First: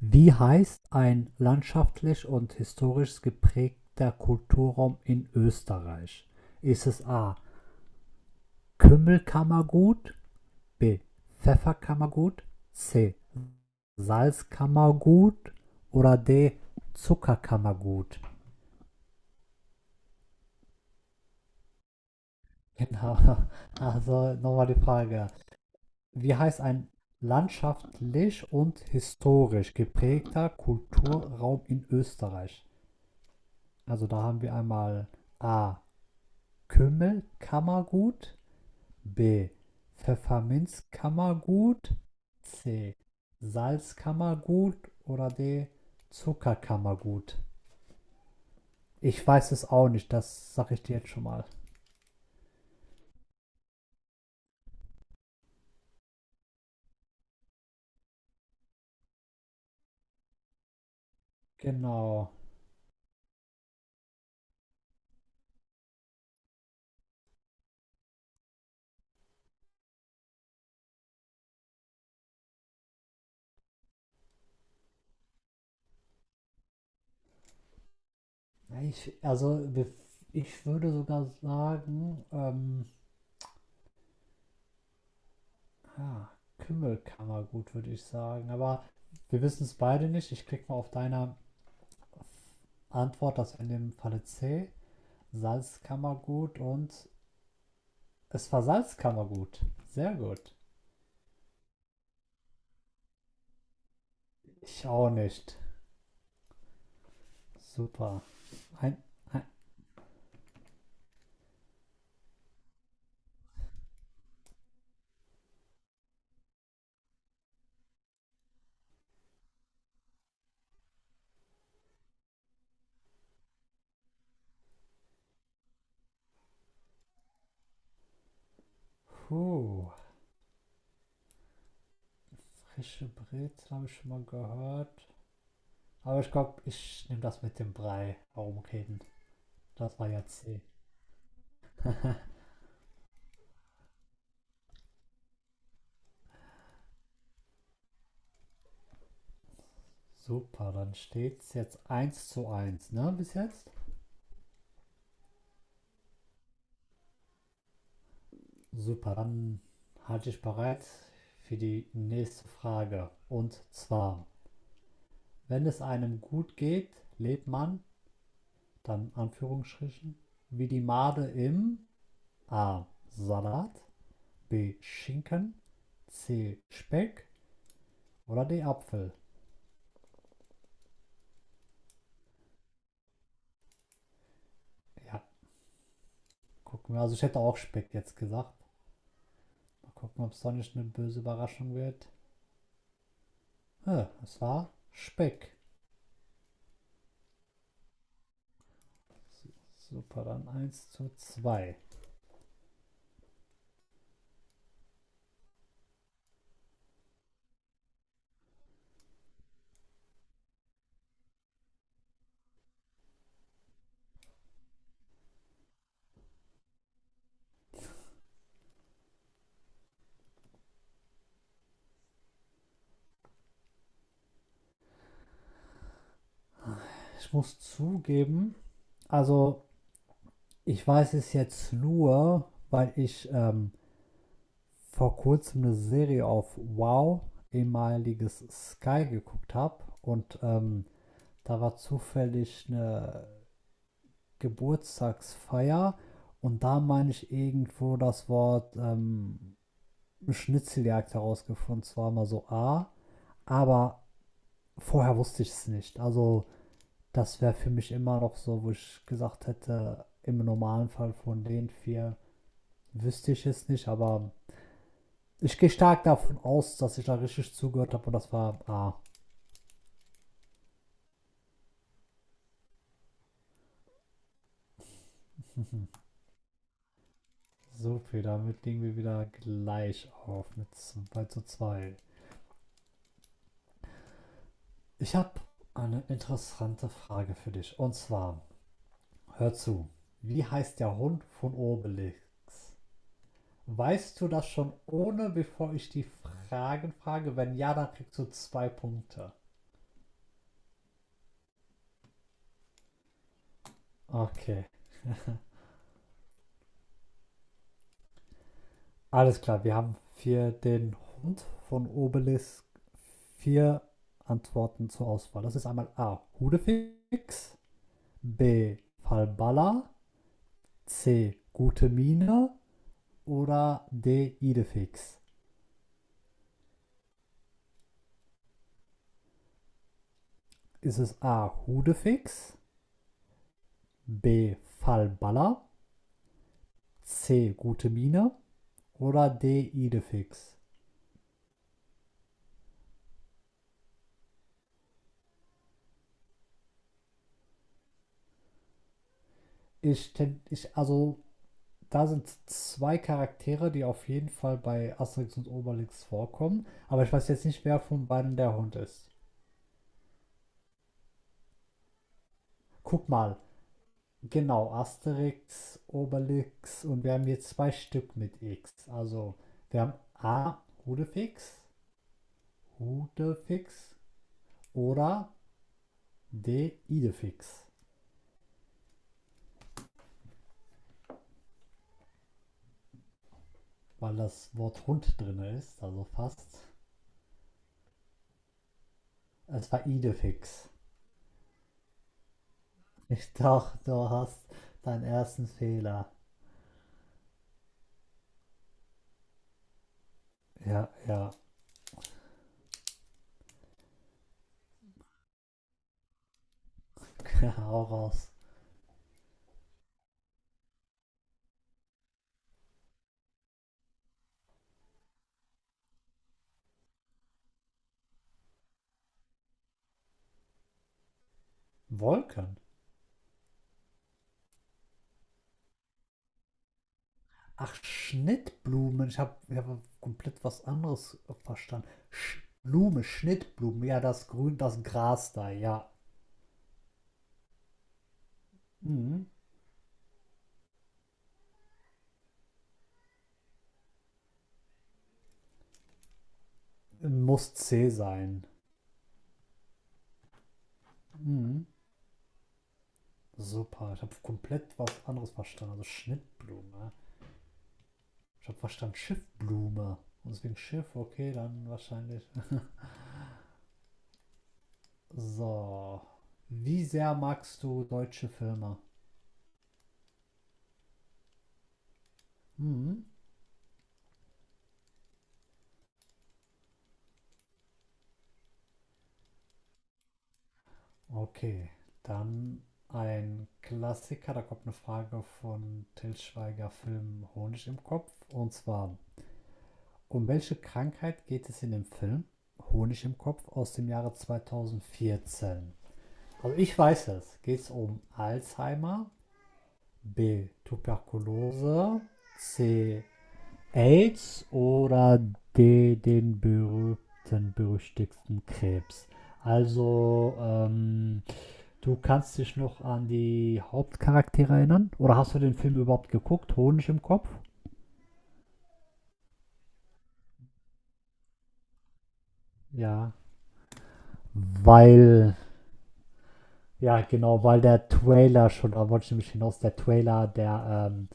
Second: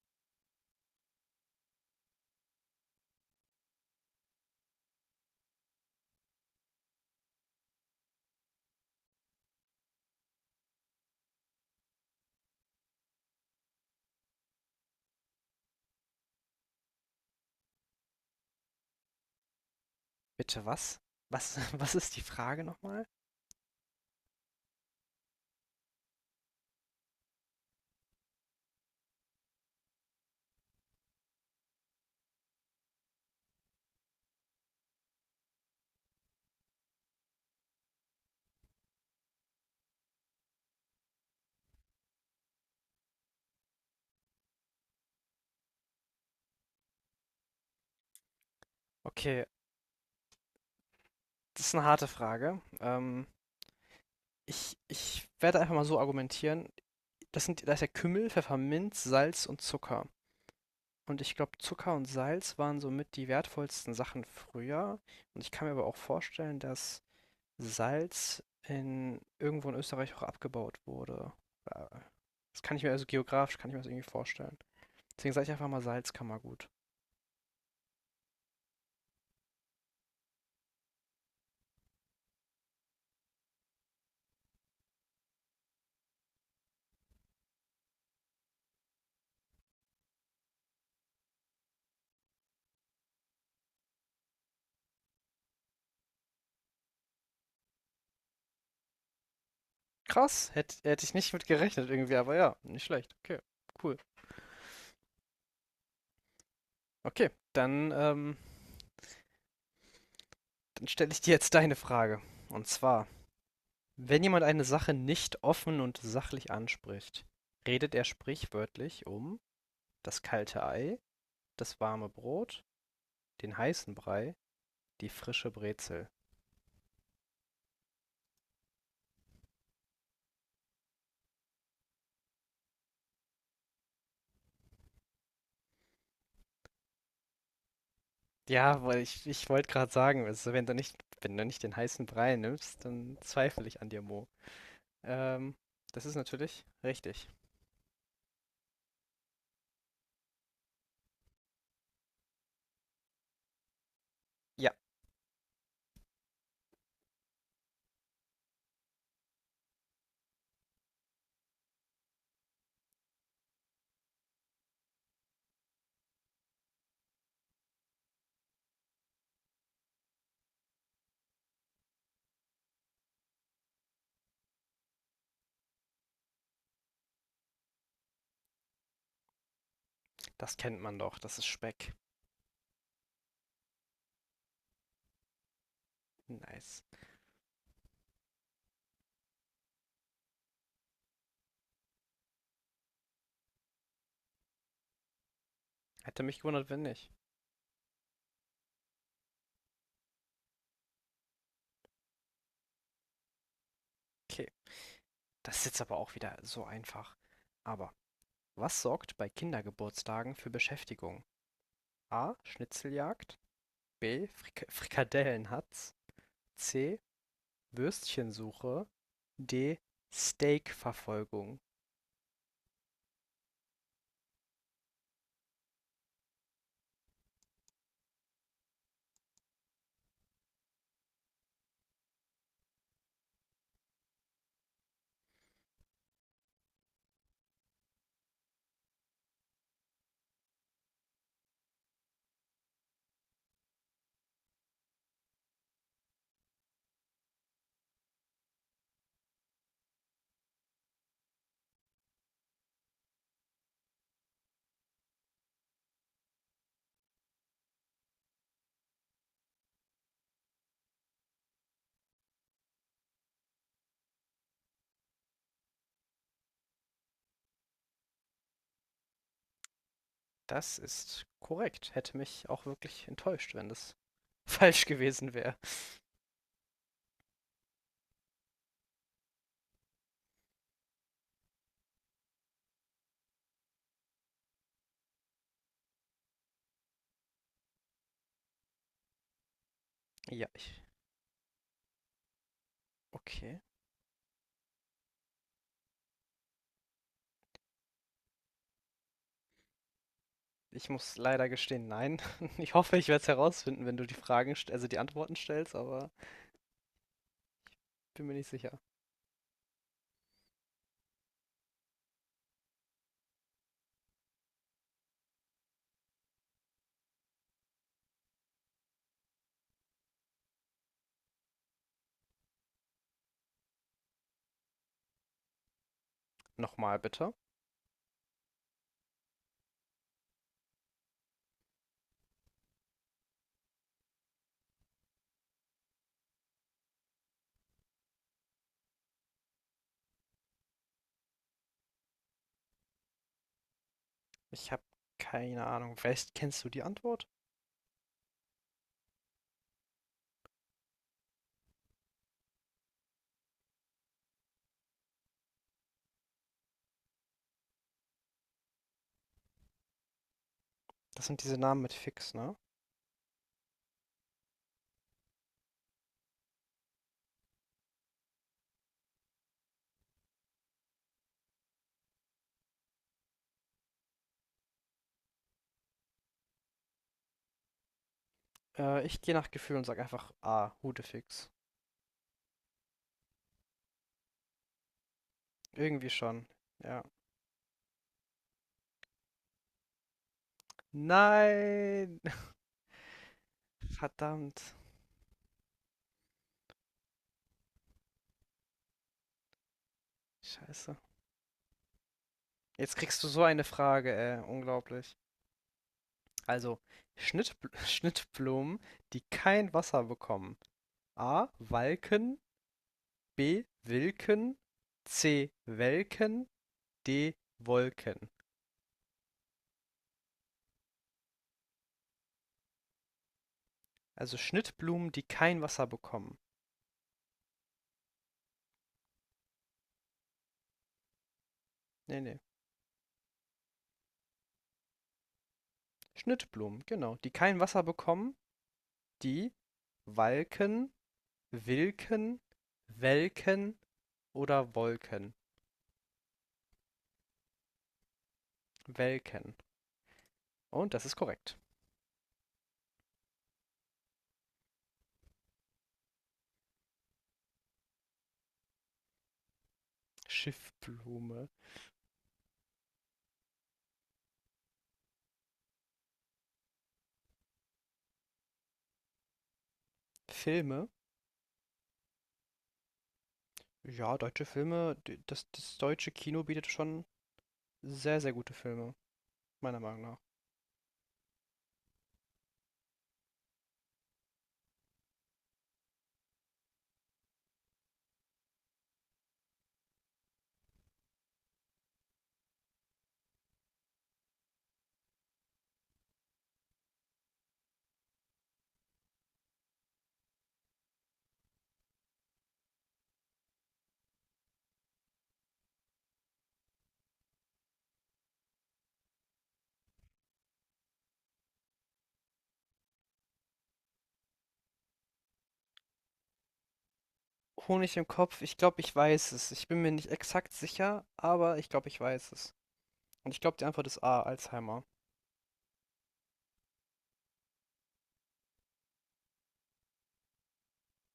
Wie heißt ein landschaftlich und historisch geprägter Kulturraum in Österreich? Ist es A. Kümmelkammergut, B. Pfefferkammergut, C. Salzkammergut oder D. Zuckerkammergut? Bitte was? Was, was ist die Frage nochmal? Genau. Also nochmal die Frage. Wie heißt ein landschaftlich und historisch geprägter Kulturraum in Österreich? Also da haben wir einmal A. Kümmelkammergut, B. Pfefferminzkammergut, C. Salzkammergut oder D. Zuckerkammergut. Ich Okay, weiß es auch nicht, das sage ich dir jetzt schon mal. das ist eine harte Frage. Ich werde einfach mal so argumentieren. Da ist ja Kümmel, Pfefferminz, Salz und Zucker. Und ich glaube, Zucker und Genau. Salz waren somit die wertvollsten Sachen früher. Und ich kann mir aber auch vorstellen, dass irgendwo in Österreich auch abgebaut wurde. Äh, Das kann ich mir also kann ich mir das irgendwie vorstellen. Deswegen sage ich einfach mal Salz kann man gut. Ja, also, ich würde sogar sagen, ah, Kümmelkammergut würde ich sagen. Aber wir wissen es beide nicht. Ich klicke mal auf deine Antwort, das wäre in dem Falle C. Salzkammergut, und es war Salzkammergut. Sehr Krass, gut. hätt ich nicht mit gerechnet irgendwie, aber ja, nicht schlecht. Okay, cool. Ich auch nicht. Okay, dann, Super. Ein, ein, dann stelle ich dir jetzt deine Frage. Und zwar, wenn jemand eine Sache nicht offen und sachlich anspricht, redet er sprichwörtlich um das kalte Ei, das warme Brot, den heißen Brei, die frische Brezel. puh. Frische Brezel habe ich schon mal gehört. Aber ich glaube, ich nehme das mit dem Brei Ja, herumreden. Ich wollte gerade Das war sagen, ja also C. Wenn du nicht den heißen Brei nimmst, dann zweifle ich an dir, Mo. Ähm, das ist natürlich richtig. Super, dann steht es jetzt 1-1, ne, bis jetzt? Ja, Super, dann halte ich bereit für die nächste Frage. Und zwar, wenn es einem gut geht, lebt man, dann Anführungsstrichen, wie die Made im A. Salat, B. Schinken, C. Speck oder D. Apfel. das kennt man doch, das ist Speck. Ja, Nice. gucken wir. Also ich hätte auch Speck jetzt gesagt. Mal gucken, ob es doch nicht eine böse Überraschung wird. Ja, es war Speck. Hätte mich gewundert, wenn nicht. So, Super, dann 1-2. Okay, das ist jetzt aber auch wieder so einfach. Aber was sorgt bei Kindergeburtstagen für Beschäftigung? A. Schnitzeljagd. B. Frikadellenhatz. C. Würstchensuche. D. Steakverfolgung. Ich muss zugeben, also ich weiß es jetzt nur, weil ich vor kurzem eine Serie auf Wow, ehemaliges Sky, geguckt habe. Und da war zufällig eine Geburtstagsfeier und da meine ich irgendwo das Wort Schnitzeljagd herausgefunden, zwar mal so A, aber vorher wusste ich es nicht. Also das wäre für mich immer noch so, wo ich gesagt hätte, im normalen Fall von den vier wüsste ich es nicht, aber ich gehe stark davon aus, dass ich da richtig zugehört habe und das war A. Das ist korrekt. Hätte mich auch wirklich enttäuscht, wenn das falsch gewesen wäre. So viel, damit liegen wir wieder gleich auf mit 2-2. Ich habe eine interessante Frage für dich, und zwar, hör zu. Ja, Wie heißt ich. der Hund von Obelix? Okay. Weißt du das schon ohne, bevor ich die Fragen frage? Wenn ja, dann kriegst du zwei Punkte. Ich muss leider gestehen, nein. Ich hoffe, ich werde es herausfinden, wenn du die Okay. Also die Antworten stellst, aber bin mir nicht sicher. Alles klar, wir haben für den Hund von Obelix vier Antworten zur Auswahl. Das ist einmal A. Hudefix, B. Falbala, C. Gute Miene oder D. Idefix. Nochmal bitte. Ist es A. Hudefix, B. Falbala, C. Gute Mine oder D. Idefix? Ich habe keine Ahnung. Vielleicht kennst du die Antwort? Ich, also, da sind zwei Charaktere, die auf jeden Fall bei Asterix und Obelix vorkommen. Aber ich weiß jetzt nicht, wer von beiden der Hund ist. Das sind diese Namen mit Fix, ne? Guck mal. Genau, Asterix, Obelix, und wir haben hier zwei Stück mit X. Also, wir haben A. Hudefix, Hudefix oder D. Idefix. Ich gehe nach Gefühl und sag einfach A, Hudefix. Weil das Wort Hund drin ist, also Irgendwie schon. fast. Ja. Es war Idefix. Nein! Ich dachte, du hast Verdammt. deinen ersten Fehler. Ja, Scheiße. ja. Jetzt kriegst du so eine Frage, ey. Unglaublich. Also, Schnittbl Hau raus. Schnittblumen, die kein Wasser bekommen. A. Walken. B. Wilken, C. Welken, D. Wolken. Wolken. Also Schnittblumen, die kein Wasser bekommen. Ach, Schnittblumen. Ich habe hab komplett was anderes verstanden. Ne, ne, Sch Blume, Schnittblumen. Ja, das Grün, das Gras da. Ja. Schnittblumen, genau, die kein Wasser bekommen, Mhm. die walken, wilken, welken oder wolken. Muss C sein. Welken. Und das ist korrekt. Mhm. Super. Ich habe komplett was anderes verstanden. Also Schnittblume. Ich habe verstanden Schiffblume. Und deswegen Schiff, okay, Schiffblume. dann wahrscheinlich. So. Wie sehr magst du deutsche Filme? Filme. Mhm. Ja, deutsche Filme, das deutsche Kino bietet schon sehr, sehr gute Filme, meiner Meinung nach. Okay, dann ein Klassiker. Da kommt eine Frage von Til Schweiger Film Honig im Kopf. Und zwar, um welche Krankheit geht es in dem Film Honig im Kopf aus dem Jahre 2014? Also ich weiß es. Geht es um Alzheimer, B, Tuberkulose, C, AIDS oder den berühmten, berüchtigten Krebs. Also, du kannst dich noch an die Hauptcharaktere erinnern? Oder hast du den Film überhaupt geguckt? Honig im Kopf? Honig im Kopf, ich glaube, ich weiß es. Ich bin mir nicht exakt sicher, aber ich glaube, ich weiß es. Ja. Und ich glaube, die Antwort ist A, Alzheimer. Weil, ja, genau, weil der Trailer schon, da wollte ich nämlich hinaus, der Trailer, der, ähm,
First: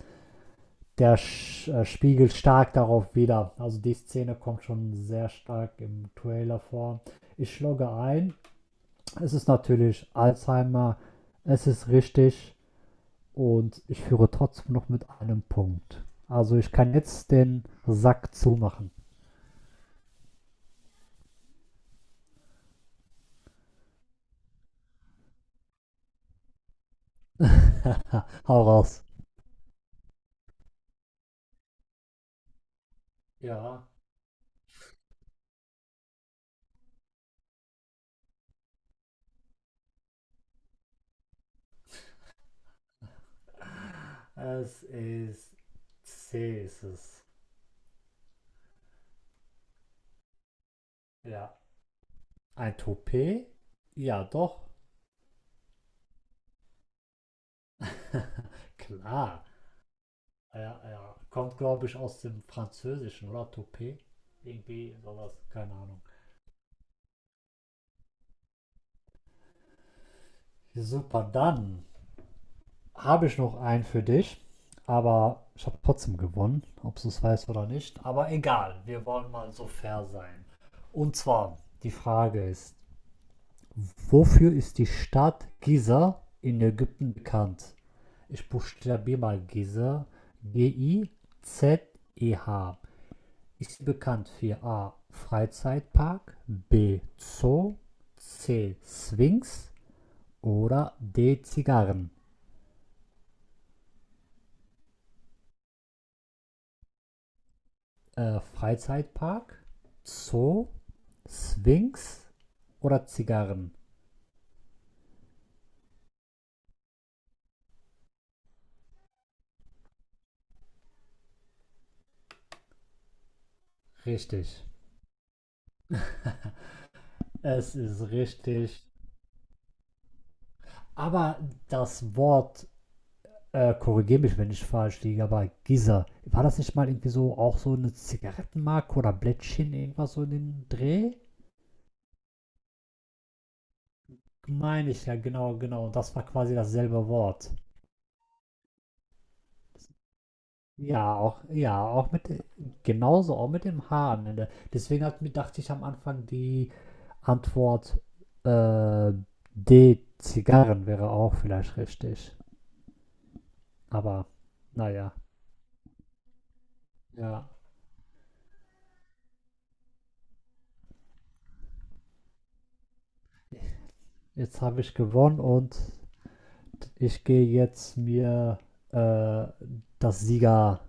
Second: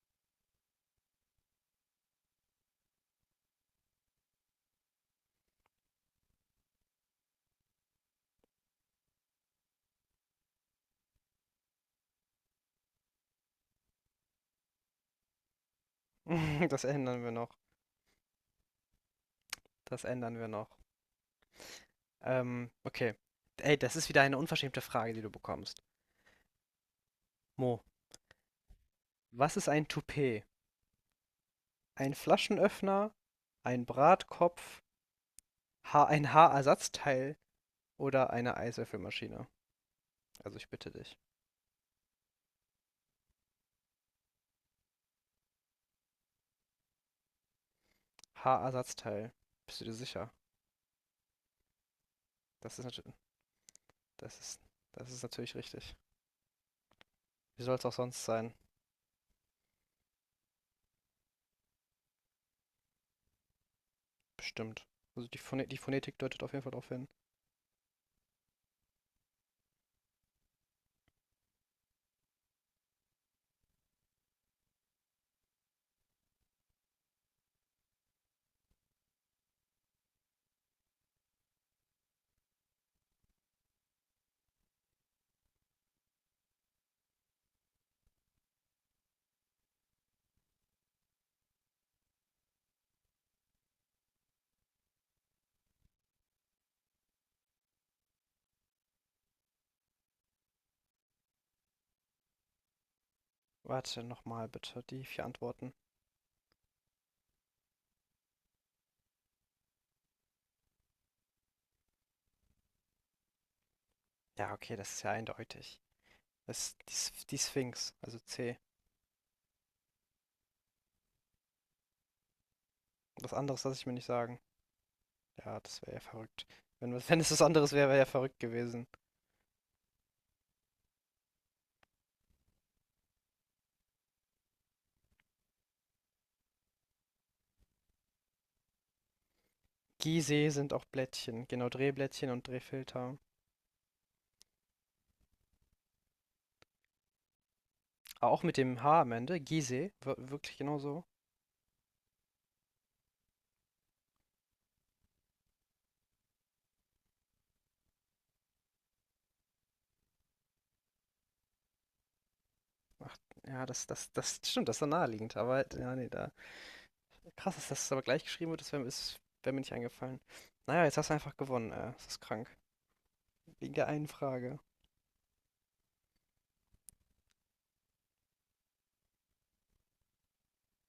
der sch, äh, spiegelt stark darauf wieder. Also, die Szene kommt schon sehr stark im Trailer vor. Ich logge ein. Es ist natürlich Alzheimer, es ist richtig, und ich führe trotzdem noch mit einem Punkt. Also ich Das kann ändern jetzt wir noch. den Sack zumachen. Das ändern wir noch. Okay. Ey, das ist wieder eine unverschämte Frage, die du bekommst. Mo, Hau raus. was ist ein Toupet? Ein Flaschenöffner, ein Ja. Bratkopf, ha ein Haarersatzteil oder eine Eiswürfelmaschine? Also ich bitte dich. Es ist C ist es. Haarersatzteil. Bist du dir sicher? Ja. Ein Das ist natürlich, Toupet? Ja, das ist, doch. das ist natürlich richtig. Wie soll es auch sonst sein? Klar. Ja, ja. Kommt, glaube ich, aus dem Französischen, oder? Toupet? Bestimmt. Irgendwie Also sowas. Phone Keine die Ahnung. Phonetik deutet auf jeden Fall darauf hin. Super, dann habe ich noch einen für dich, aber ich habe trotzdem gewonnen, ob du es weißt oder nicht. Aber egal, wir wollen mal so fair sein. Und zwar, die Frage ist, wofür ist die Stadt Giza in Ägypten bekannt? Ich buchstabiere mal Giza: Gizeh. Ist sie bekannt für A. Freizeitpark, B. Zoo, C. Sphinx oder D. Zigarren? Warte nochmal bitte, die vier Antworten. Freizeitpark, Zoo, Sphinx oder Zigarren? Ja, okay, das ist ja eindeutig. Das ist die Sphinx, also C. Was anderes lasse ich mir nicht sagen. Richtig. Ja, das wäre ja verrückt. Wenn, wenn es was anderes Es wäre, wäre ja ist verrückt richtig. gewesen. Aber das Wort, korrigiere mich, wenn ich falsch liege, aber Giza, war das nicht mal irgendwie so auch so eine Zigarettenmarke oder Blättchen, irgendwas so in Gizeh dem sind auch Dreh? Blättchen. Genau, Drehblättchen und Drehfilter. Meine ich ja, genau, genau. Und das war quasi dasselbe Wort. Aber auch mit dem H am Ende. Gizeh, wirklich genau so. Ja, auch mit, genauso, auch mit dem H am Ende. Deswegen hat, dachte ich am Anfang, die Antwort äh, D, Zigarren wäre auch vielleicht richtig. Ach, ja, Aber das stimmt, das ist ja naja, naheliegend. Aber ja, nee, da. ja. Krass, dass das aber gleich geschrieben wird, das wär mir nicht eingefallen. Naja, jetzt hast du einfach gewonnen. Das ist krank. Wegen der einen Frage. Jetzt habe ich gewonnen, und ich gehe jetzt mir äh, das Sieger,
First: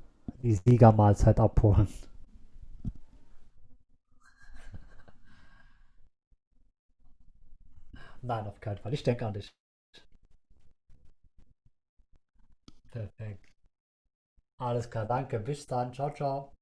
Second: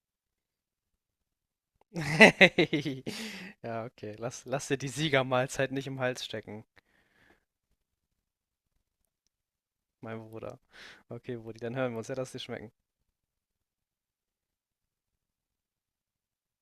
die Siegermahlzeit abholen. Ja, okay. Lass dir die Siegermahlzeit nicht im Hals stecken, Nein, auf keinen Fall. Ich denke an dich. mein Bruder. Okay, Brudi, dann hören wir uns. Ja, lass dir schmecken. Perfekt. Alles klar, danke. Bis dann. Ciao, ciao.